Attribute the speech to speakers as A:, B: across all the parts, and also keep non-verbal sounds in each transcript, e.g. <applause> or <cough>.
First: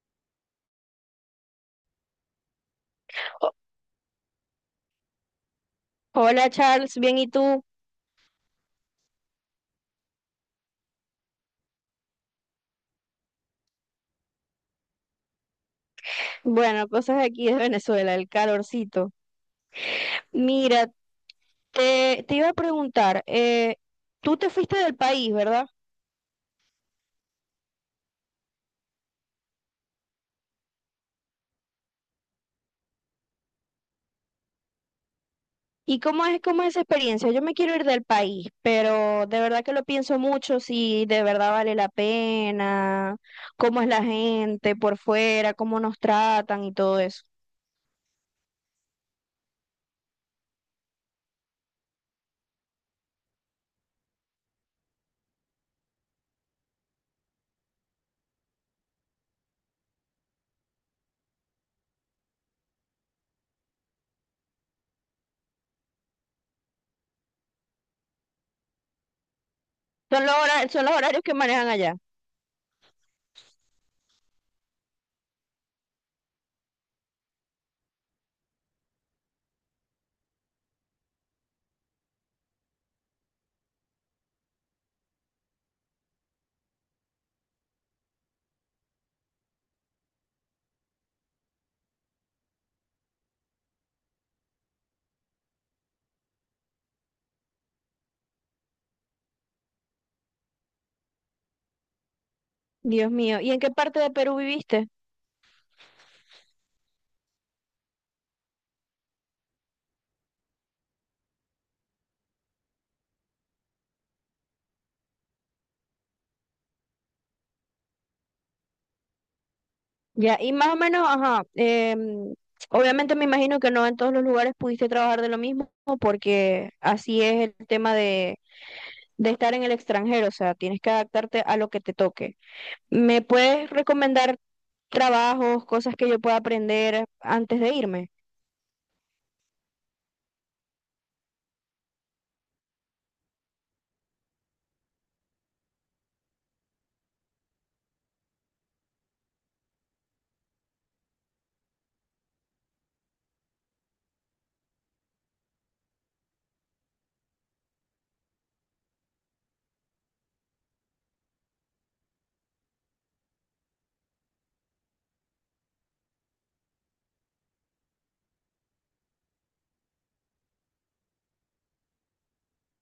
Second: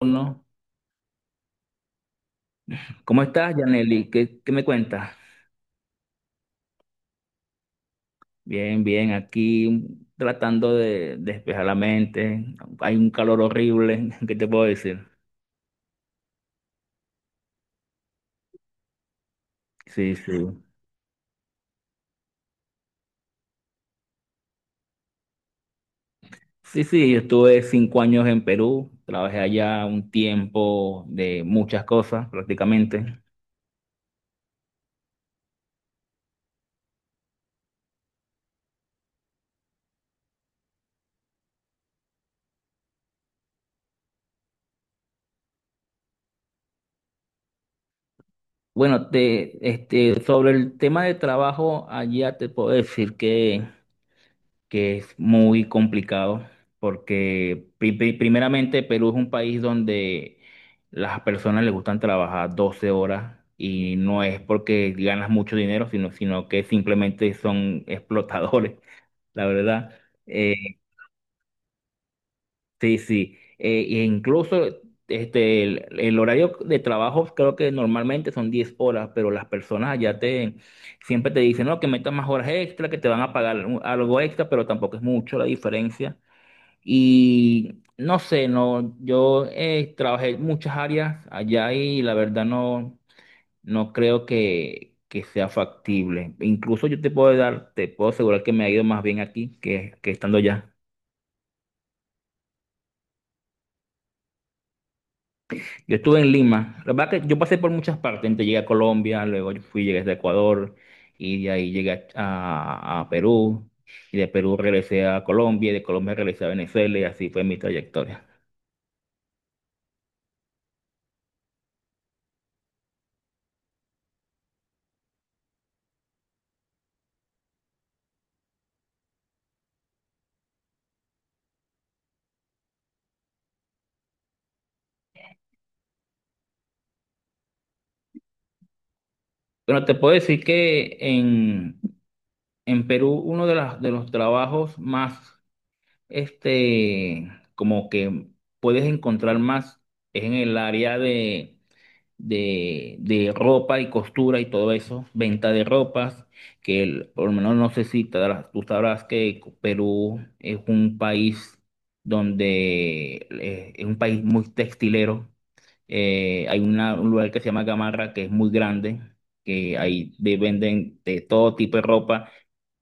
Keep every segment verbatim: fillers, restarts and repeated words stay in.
A: Uno. ¿Cómo
B: O-
A: estás, Yaneli? ¿Qué, qué me cuentas?
B: Hola Charles, bien y tú.
A: Bien, bien, aquí tratando de despejar la mente. Hay un calor horrible, <laughs> ¿qué te puedo decir?
B: Bueno, cosas aquí de Venezuela, el calorcito.
A: Sí, sí.
B: Mira, te, te iba a preguntar, eh, tú te fuiste del país, ¿verdad?
A: Sí, sí, yo estuve cinco años en Perú, trabajé allá un tiempo de muchas cosas prácticamente.
B: ¿Y cómo es, cómo es esa experiencia? Yo me quiero ir del país, pero de verdad que lo pienso mucho, si de verdad vale la pena, cómo es la gente por fuera, cómo nos tratan y todo eso.
A: Bueno, te, este, sobre el tema de trabajo, allá te puedo decir que que es muy complicado porque pri- pri- primeramente Perú es un país donde las personas les gustan trabajar doce horas y no es porque ganas mucho dinero, sino, sino que simplemente son explotadores, <laughs> la verdad.
B: Son los
A: Eh,
B: horarios, son los horarios que manejan allá.
A: sí, sí. Eh, e incluso este, el, el horario de trabajo creo que normalmente son diez horas, pero las personas allá te siempre te dicen, no, que metas más horas extra, que te van a pagar un- algo extra, pero tampoco es mucho la diferencia. Y no sé, no, yo eh, trabajé en muchas áreas allá y la verdad no, no creo que, que sea factible. Incluso yo te puedo dar, te puedo asegurar que me ha ido más bien aquí que, que estando allá.
B: Dios mío, ¿y en qué parte de Perú viviste?
A: Yo estuve en Lima. La verdad que yo pasé por muchas partes. Entonces llegué a Colombia, luego yo fui, llegué a Ecuador y de ahí llegué a, a Perú. Y de Perú regresé a Colombia y de Colombia regresé a Venezuela y así fue mi trayectoria.
B: Ya, y más o menos, ajá, em, obviamente me imagino que no en todos los lugares pudiste trabajar de lo mismo, porque así es el tema de, de estar en el extranjero, o sea, tienes que adaptarte a lo que te toque. ¿Me puedes recomendar trabajos, cosas que yo pueda aprender antes de irme?
A: Bueno, te puedo decir que en, En Perú, uno de, las- de los trabajos más, este, como que puedes encontrar más es en el área de, de, de ropa y costura y todo eso, venta de ropas, que el- por lo menos no sé si te darás- tú sabrás que Perú es un país donde eh, es un país muy textilero. Eh, hay una- un lugar que se llama Gamarra, que es muy grande, que ahí de- venden de todo tipo de ropa.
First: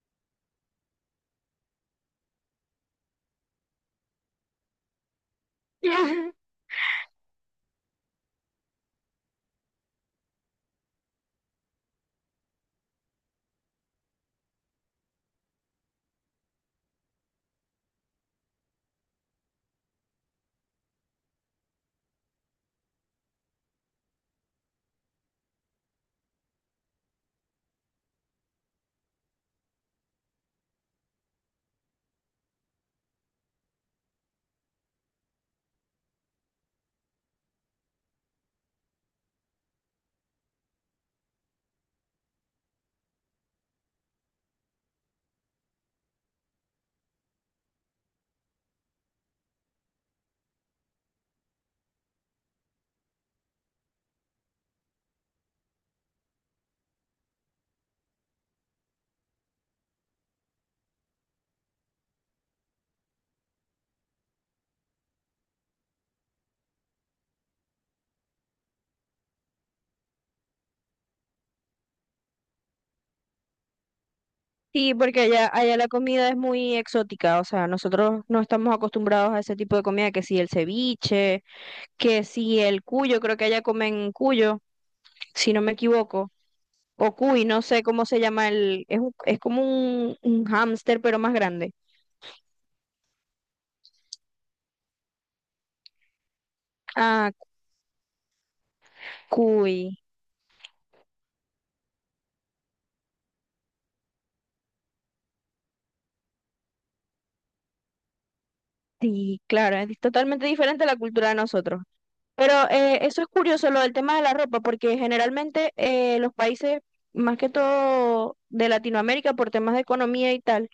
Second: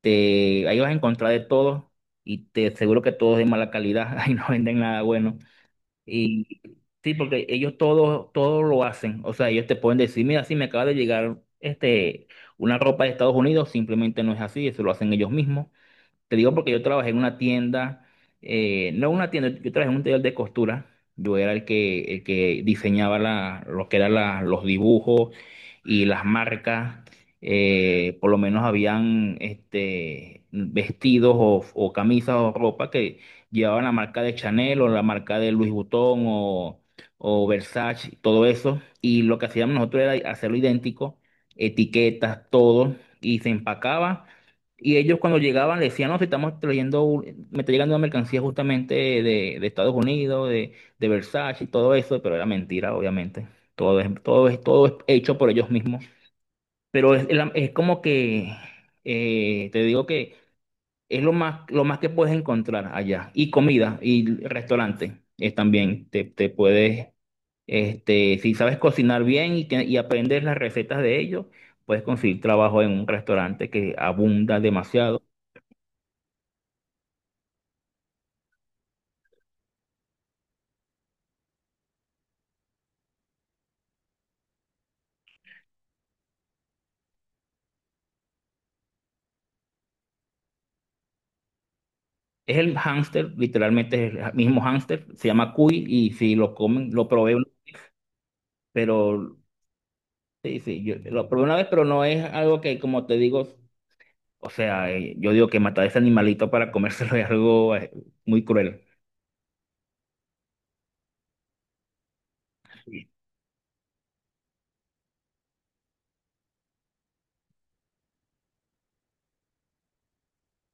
A: Te, ahí vas a encontrar de todo y te aseguro que todo es de mala calidad. <laughs> Ahí no venden nada bueno.
B: <laughs>
A: Y sí, porque ellos todo, todo lo hacen. O sea, ellos te pueden decir, mira, sí me acaba de llegar este, una ropa de Estados Unidos, simplemente no es así, eso lo hacen ellos mismos. Te digo porque yo trabajé en una tienda, eh, no una tienda, yo trabajé en un taller de costura. Yo era el que, el que diseñaba la, lo que eran la- los dibujos y las marcas. Eh, por lo menos habían este, vestidos o, o camisas o ropa que llevaban la marca de Chanel o la marca de Louis Vuitton o, o Versace, todo eso. Y lo que hacíamos nosotros era hacerlo idéntico, etiquetas, todo, y se empacaba. Y ellos cuando llegaban le decían, no, si estamos trayendo, un- me está llegando una mercancía justamente de, de Estados Unidos, de, de Versace y todo eso, pero era mentira, obviamente. Todo es, todo es, todo es hecho por ellos mismos. Pero es, es la- es como que, eh, te digo que es lo más, lo más que puedes encontrar allá. Y comida y restaurantes eh, también. Te, te puedes, este, si sabes cocinar bien y, te- y aprendes las recetas de ellos, puedes conseguir trabajo en un restaurante que abunda
B: Sí, porque
A: demasiado.
B: allá, allá la comida es muy exótica, o sea, nosotros no estamos acostumbrados a ese tipo de comida, que si el ceviche, que si el cuyo, creo que allá comen cuyo, si no me equivoco, o cuy, no sé cómo se llama el, es, un- es como un, un hámster, pero más grande.
A: Es el hámster, literalmente es el mismo hámster, se llama cuy y si lo comen, lo
B: Ah,
A: probé, pero
B: cuy,
A: sí, sí, yo lo probé una vez, pero no es algo que, como te digo, o sea, eh, yo digo que matar a ese animalito para comérselo <laughs> es algo eh, muy cruel.
B: sí, claro, es totalmente diferente a la cultura de nosotros. Pero eh, eso es curioso, lo del tema de la ropa, porque generalmente eh, los países, más que todo de Latinoamérica, por temas de economía y tal,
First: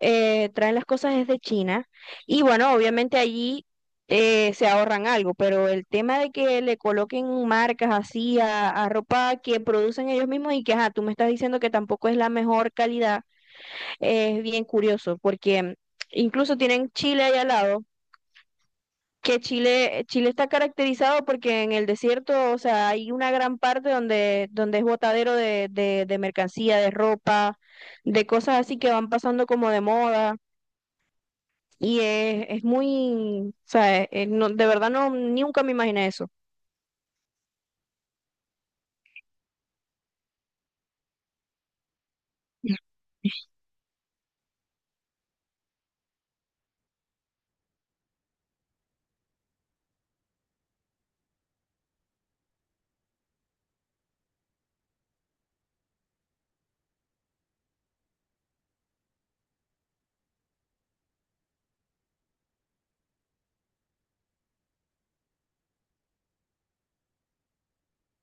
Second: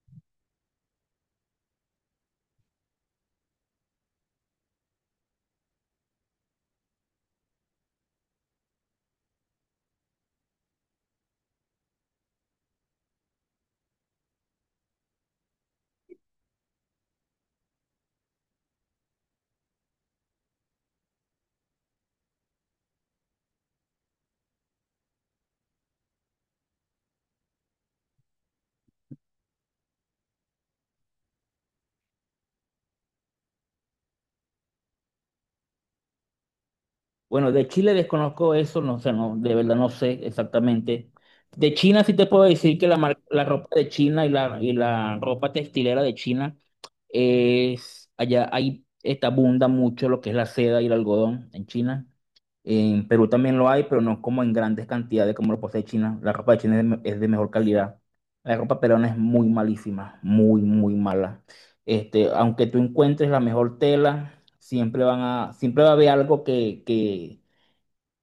B: eh, traen las cosas desde China. Y bueno, obviamente allí eh, se ahorran algo, pero el tema de que le coloquen marcas así a, a ropa que producen ellos mismos y que, ajá, tú me estás diciendo que tampoco es la mejor calidad, eh, es bien curioso, porque incluso tienen Chile allá al lado que Chile, Chile está caracterizado porque en el desierto, o sea, hay una gran parte donde, donde es botadero de, de, de mercancía, de ropa, de cosas así que van pasando como de moda. Y es, es muy, o sea, es- es no- de verdad no, nunca me imaginé eso.
A: Bueno, de Chile desconozco eso, no sé, no, de verdad no sé exactamente. De China sí te puedo decir que la, mar- la
B: <laughs>
A: ropa de China y la, y la ropa textilera de China es, allá hay, está abunda mucho lo que es la seda y el algodón en China. En Perú también lo hay, pero no como en grandes cantidades como lo posee China. La ropa de China es de, me- es de mejor calidad. La ropa peruana es muy malísima, muy, muy mala. Este, aunque tú encuentres la mejor tela, siempre van a, siempre va a haber algo que, que,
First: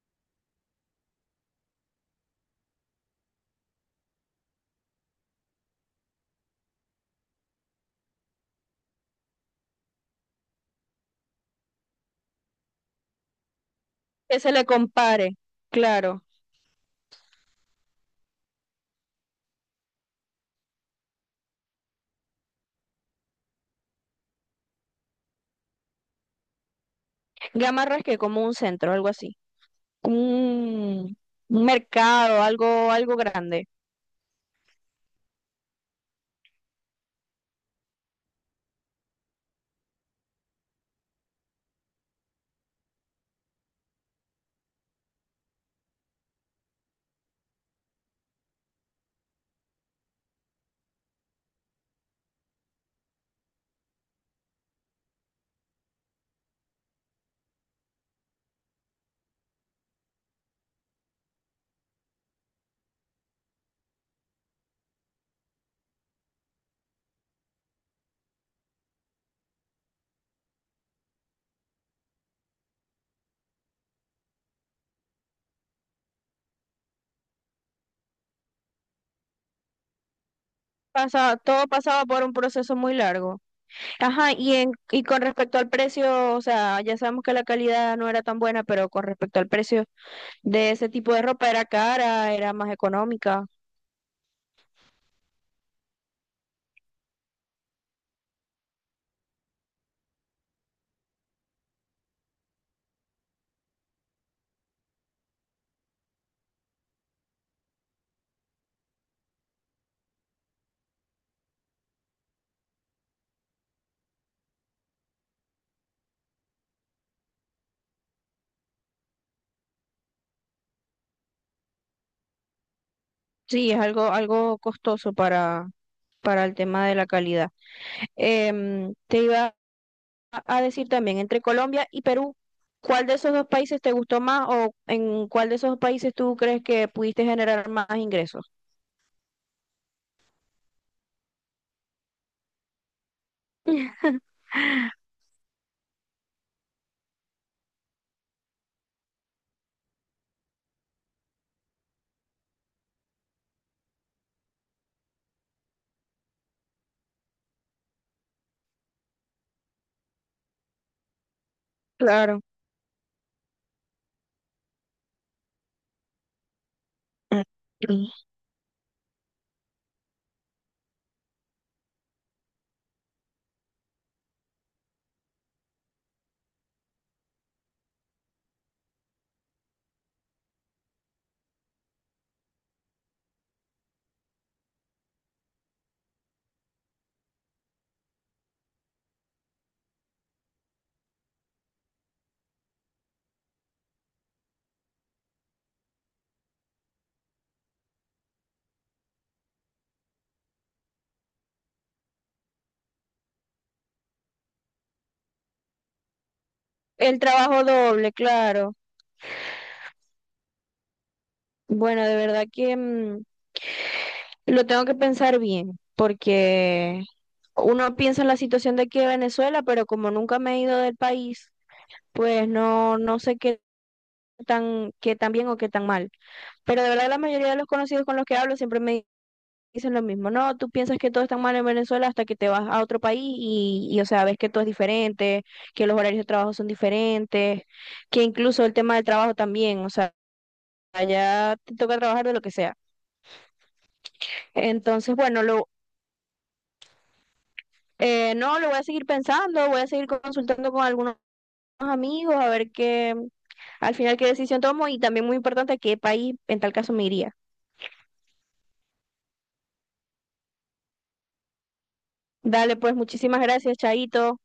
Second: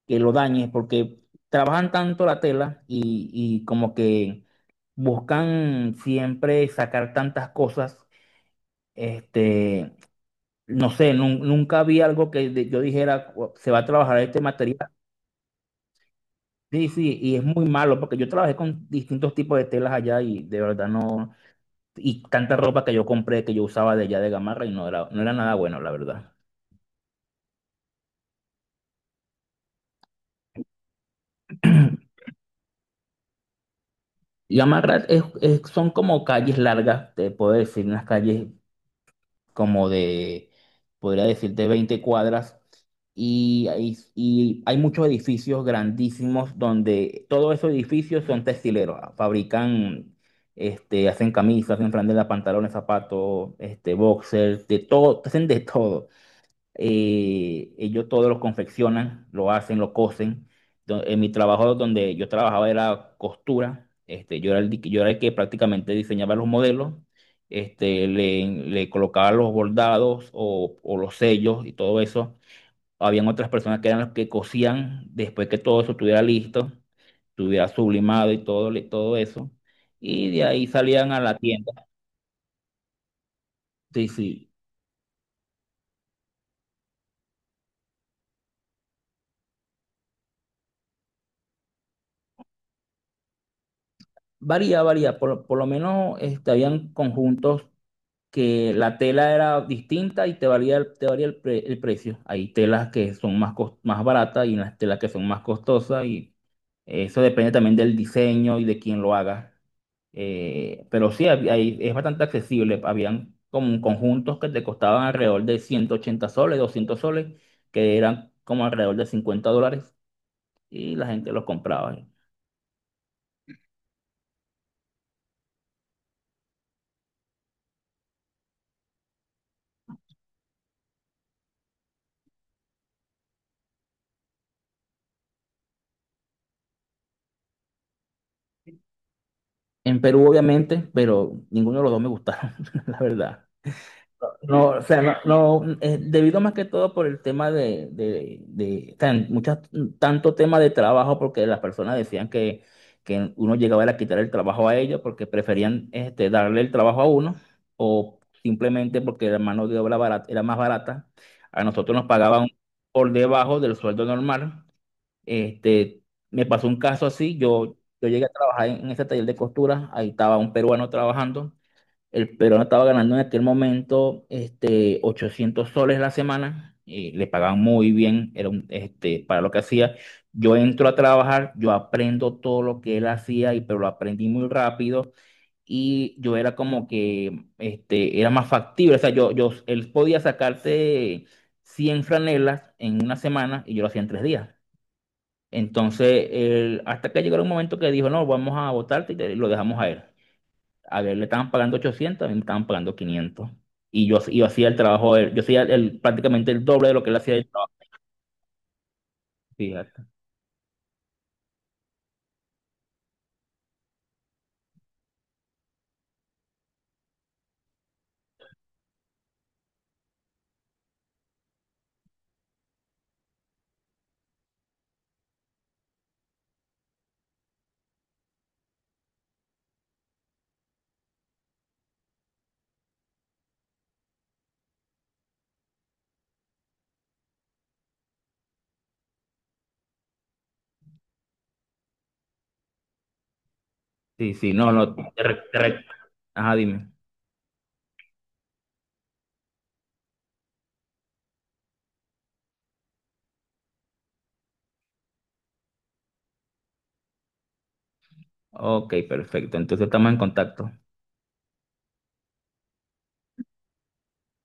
A: que lo dañe, porque trabajan tanto la tela y, y como que buscan siempre sacar tantas cosas. Este, no sé, nun- nunca vi algo que de- yo dijera, "Cu- se va a trabajar
B: Que
A: este
B: se le
A: material".
B: compare, claro.
A: Sí, sí, y es muy malo porque yo trabajé con distintos tipos de telas allá y de verdad no, y tanta ropa que yo compré que yo usaba de allá de Gamarra y no era, no era nada bueno, la verdad.
B: Gamarra es que como un centro, algo así. Un, un
A: <clears throat>
B: mercado, algo, algo grande.
A: Yamarat es, es- son como calles largas, te puedo decir, unas calles como de, podría decirte, veinte cuadras. Y hay, y hay muchos edificios grandísimos donde todos esos edificios son textileros. Fabrican, este, hacen camisas, hacen franelas, pantalones, zapatos, este, boxers, de todo, hacen de todo eh, ellos todo lo confeccionan, lo hacen, lo cosen. Do- En mi trabajo donde yo trabajaba era costura, este, yo era el, di- yo era el que prácticamente diseñaba los modelos, este, le, le colocaba los bordados o, o los sellos y todo eso. Habían otras personas que eran las que cosían después que todo eso estuviera listo, estuviera sublimado y todo, le- todo eso. Y de ahí salían a la
B: Pasa, todo
A: tienda.
B: pasaba por un proceso muy largo.
A: Sí,
B: Ajá,
A: sí.
B: y, en, y con respecto al precio, o sea, ya sabemos que la calidad no era tan buena, pero con respecto al precio de ese tipo de ropa era cara, era más económica.
A: Varía, varía. Por, por lo menos este, habían conjuntos que la tela era distinta y te valía, el- te varía el, pre- el precio. Hay telas que son más, cos- más baratas y las telas que son más costosas y eso depende también del diseño y de quién lo haga. Eh, pero sí, hab- hay- es bastante accesible. Habían como conjuntos que te costaban alrededor de ciento ochenta soles, doscientos soles, que eran como alrededor de cincuenta dólares y la gente los compraba.
B: Sí, es algo, algo costoso para, para el tema de la calidad. Em, te iba a decir también, entre Colombia y Perú, ¿cuál de esos dos países te gustó más o en cuál de esos dos países tú crees que pudiste generar más ingresos?
A: En Perú, obviamente, pero ninguno de los dos me gustaron, <laughs> la verdad. No, o sea, no, no, eh, debido más que todo por el tema de, de, de tan- muchas, tanto tema de trabajo, porque las personas decían que, que uno llegaba a quitar el trabajo a ellos porque preferían este, darle el trabajo a uno o simplemente porque la mano de obra barata, era más barata. A nosotros nos
B: Claro.
A: pagaban por debajo del sueldo normal. Este, me pasó un caso así, yo, yo
B: <clears throat>
A: llegué a trabajar en, en ese taller de costura, ahí estaba un peruano trabajando. El peruano estaba ganando en aquel momento este, ochocientos soles la semana, y le pagaban muy bien, era un, este, para lo que hacía. Yo entro a trabajar, yo aprendo todo lo que él hacía, y, pero lo aprendí muy rápido y yo era como que este, era más factible. O sea, yo, yo, él podía sacarte cien franelas en una semana y yo lo hacía en tres días. Entonces, él- hasta que llegó un momento que dijo, no, vamos a votarte y te- lo dejamos a él. A ver, le estaban pagando ochocientos, a mí me estaban pagando quinientos. Y yo, yo hacía el trabajo de él, yo hacía el, prácticamente el doble de lo que él
B: El
A: hacía el
B: trabajo
A: trabajo.
B: doble, claro.
A: Fíjate.
B: Bueno, de verdad que mm, lo tengo que pensar bien, porque uno piensa en la situación de aquí de Venezuela, pero como nunca me he ido del país, pues no, no sé qué tan, qué tan bien o qué tan mal. Pero de verdad la mayoría de los conocidos con los que hablo siempre me dicen lo mismo. No, tú piensas que todo está mal en Venezuela hasta que te vas a otro país y, y, o sea, ves que todo es diferente, que los horarios de trabajo son diferentes, que incluso el tema del trabajo también, o sea, allá te toca trabajar de lo que sea.
A: Sí, sí, no, no.
B: Entonces,
A: te re-
B: bueno,
A: te
B: lo
A: re- Ajá, dime.
B: Eh, no, lo voy a seguir pensando, voy a seguir consultando con algunos amigos a ver qué, al final qué decisión tomo y también muy importante a qué país en tal caso me iría.
A: Ok, perfecto. Entonces estamos en contacto.
B: Dale, pues muchísimas gracias, Chaito.